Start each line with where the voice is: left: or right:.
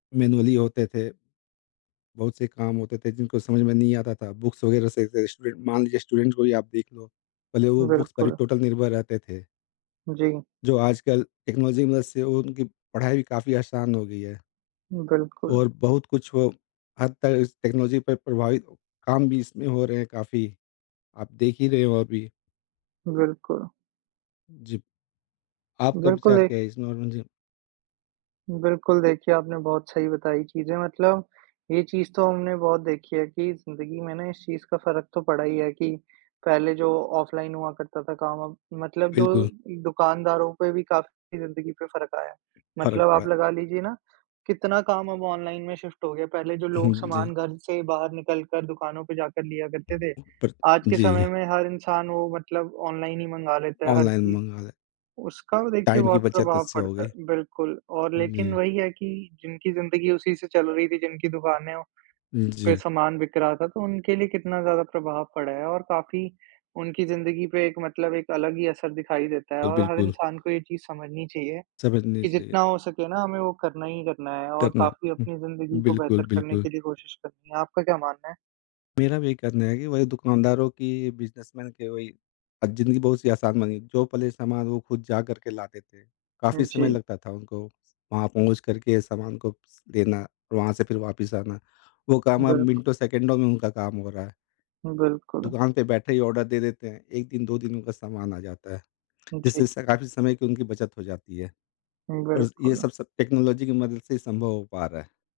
left: Manually होते थे। बहुत से काम होते थे जिनको समझ में नहीं आता था, बुक्स वगैरह से से स्टूडेंट मान लीजिए स्टूडेंट्स को ही आप देख लो पहले वो बुक्स पर ही
right: बिल्कुल।
left: टोटल निर्भर रहते थे।
right: जी।
left: जो आजकल टेक्नोलॉजी की मदद से उनकी पढ़ाई भी काफ़ी आसान हो गई है।
right: बिल्कुल।
left: और बहुत कुछ वो हद तक इस टेक्नोलॉजी पे प्रभावित, काम भी इसमें हो रहे हैं काफ़ी, आप देख ही रहे हो अभी।
right: बिल्कुल।
left: जी। आपका
right: बिल्कुल
left: विचार
right: एक
left: क्या है इसमें और में जी?
right: बिल्कुल देखिए, आपने बहुत सही बताई चीज़ें मतलब ये चीज़ तो हमने बहुत देखी है कि जिंदगी में ना इस चीज़ का फ़र्क तो पड़ा ही है, कि पहले जो ऑफलाइन हुआ करता था काम अब मतलब जो
left: बिल्कुल।
right: दुकानदारों पे भी काफ़ी ज़िन्दगी पे फ़र्क आया है।
left: फ़र्क
right: मतलब
left: पड़ा
right: आप
left: है।
right: लगा लीजिए ना, कितना काम अब ऑनलाइन में शिफ्ट हो गया। पहले जो
left: हुँ,
right: लोग
left: जी।
right: सामान घर से बाहर निकल कर दुकानों पर जाकर लिया करते थे,
left: पर
right: आज के
left: जी।
right: समय में हर इंसान वो मतलब ऑनलाइन ही मँगा लेता है हर
left: ऑनलाइन
right: चीज़।
left: मँगा ले।
right: उसका देखिए
left: टाइम की
right: बहुत
left: बचत
right: प्रभाव
left: इससे हो
right: पड़ता है,
left: गई।
right: बिल्कुल और लेकिन
left: जी।
right: वही है कि जिनकी ज़िन्दगी उसी से चल रही थी, जिनकी दुकानें पे
left: जी।
right: सामान बिक रहा था तो उनके लिए कितना ज़्यादा प्रभाव पड़ा है और काफ़ी उनकी ज़िन्दगी पे एक मतलब एक अलग ही असर दिखाई देता है
left: अ,
right: और हर
left: बिल्कुल।
right: इंसान को ये चीज़ समझनी चाहिए
left: समझनी
right: कि
left: चाहिए।
right: जितना हो सके ना हमें वो करना ही करना है और
left: करना।
right: काफ़ी
left: हुँ,
right: अपनी ज़िन्दगी को
left: बिल्कुल,
right: बेहतर करने
left: बिल्कुल।
right: के लिए कोशिश करनी है। आपका क्या मानना है?
left: मेरा भी यही कहना है कि वही दुकानदारों की, बिज़नेसमैन के वही अ, जिंदगी बहुत सी आसान बनी। जो पहले सामान वो खुद जा कर के लाते थे, काफ़ी
right: हुँ,
left: समय
right: जी।
left: लगता था उनको वहाँ पहुँच कर के सामान को देना, वहाँ से फिर वापस आना, वो काम अब
right: बिल्क
left: मिनटों-सेकंडों में उनका काम हो रहा है।
right: बिल्कुल।
left: दुकान पे बैठे ही ऑर्डर दे देते हैं, 1 दिन, 2 दिन उनका सामान आ जाता है,
right: जी।
left: जिससे स काफ़ी समय की उनकी बचत हो जाती है।
right: हुँ,
left: और ये
right: बिल्कुल।
left: सब स टेक्नोलॉजी की मदद से ही संभव हो पा रहा है।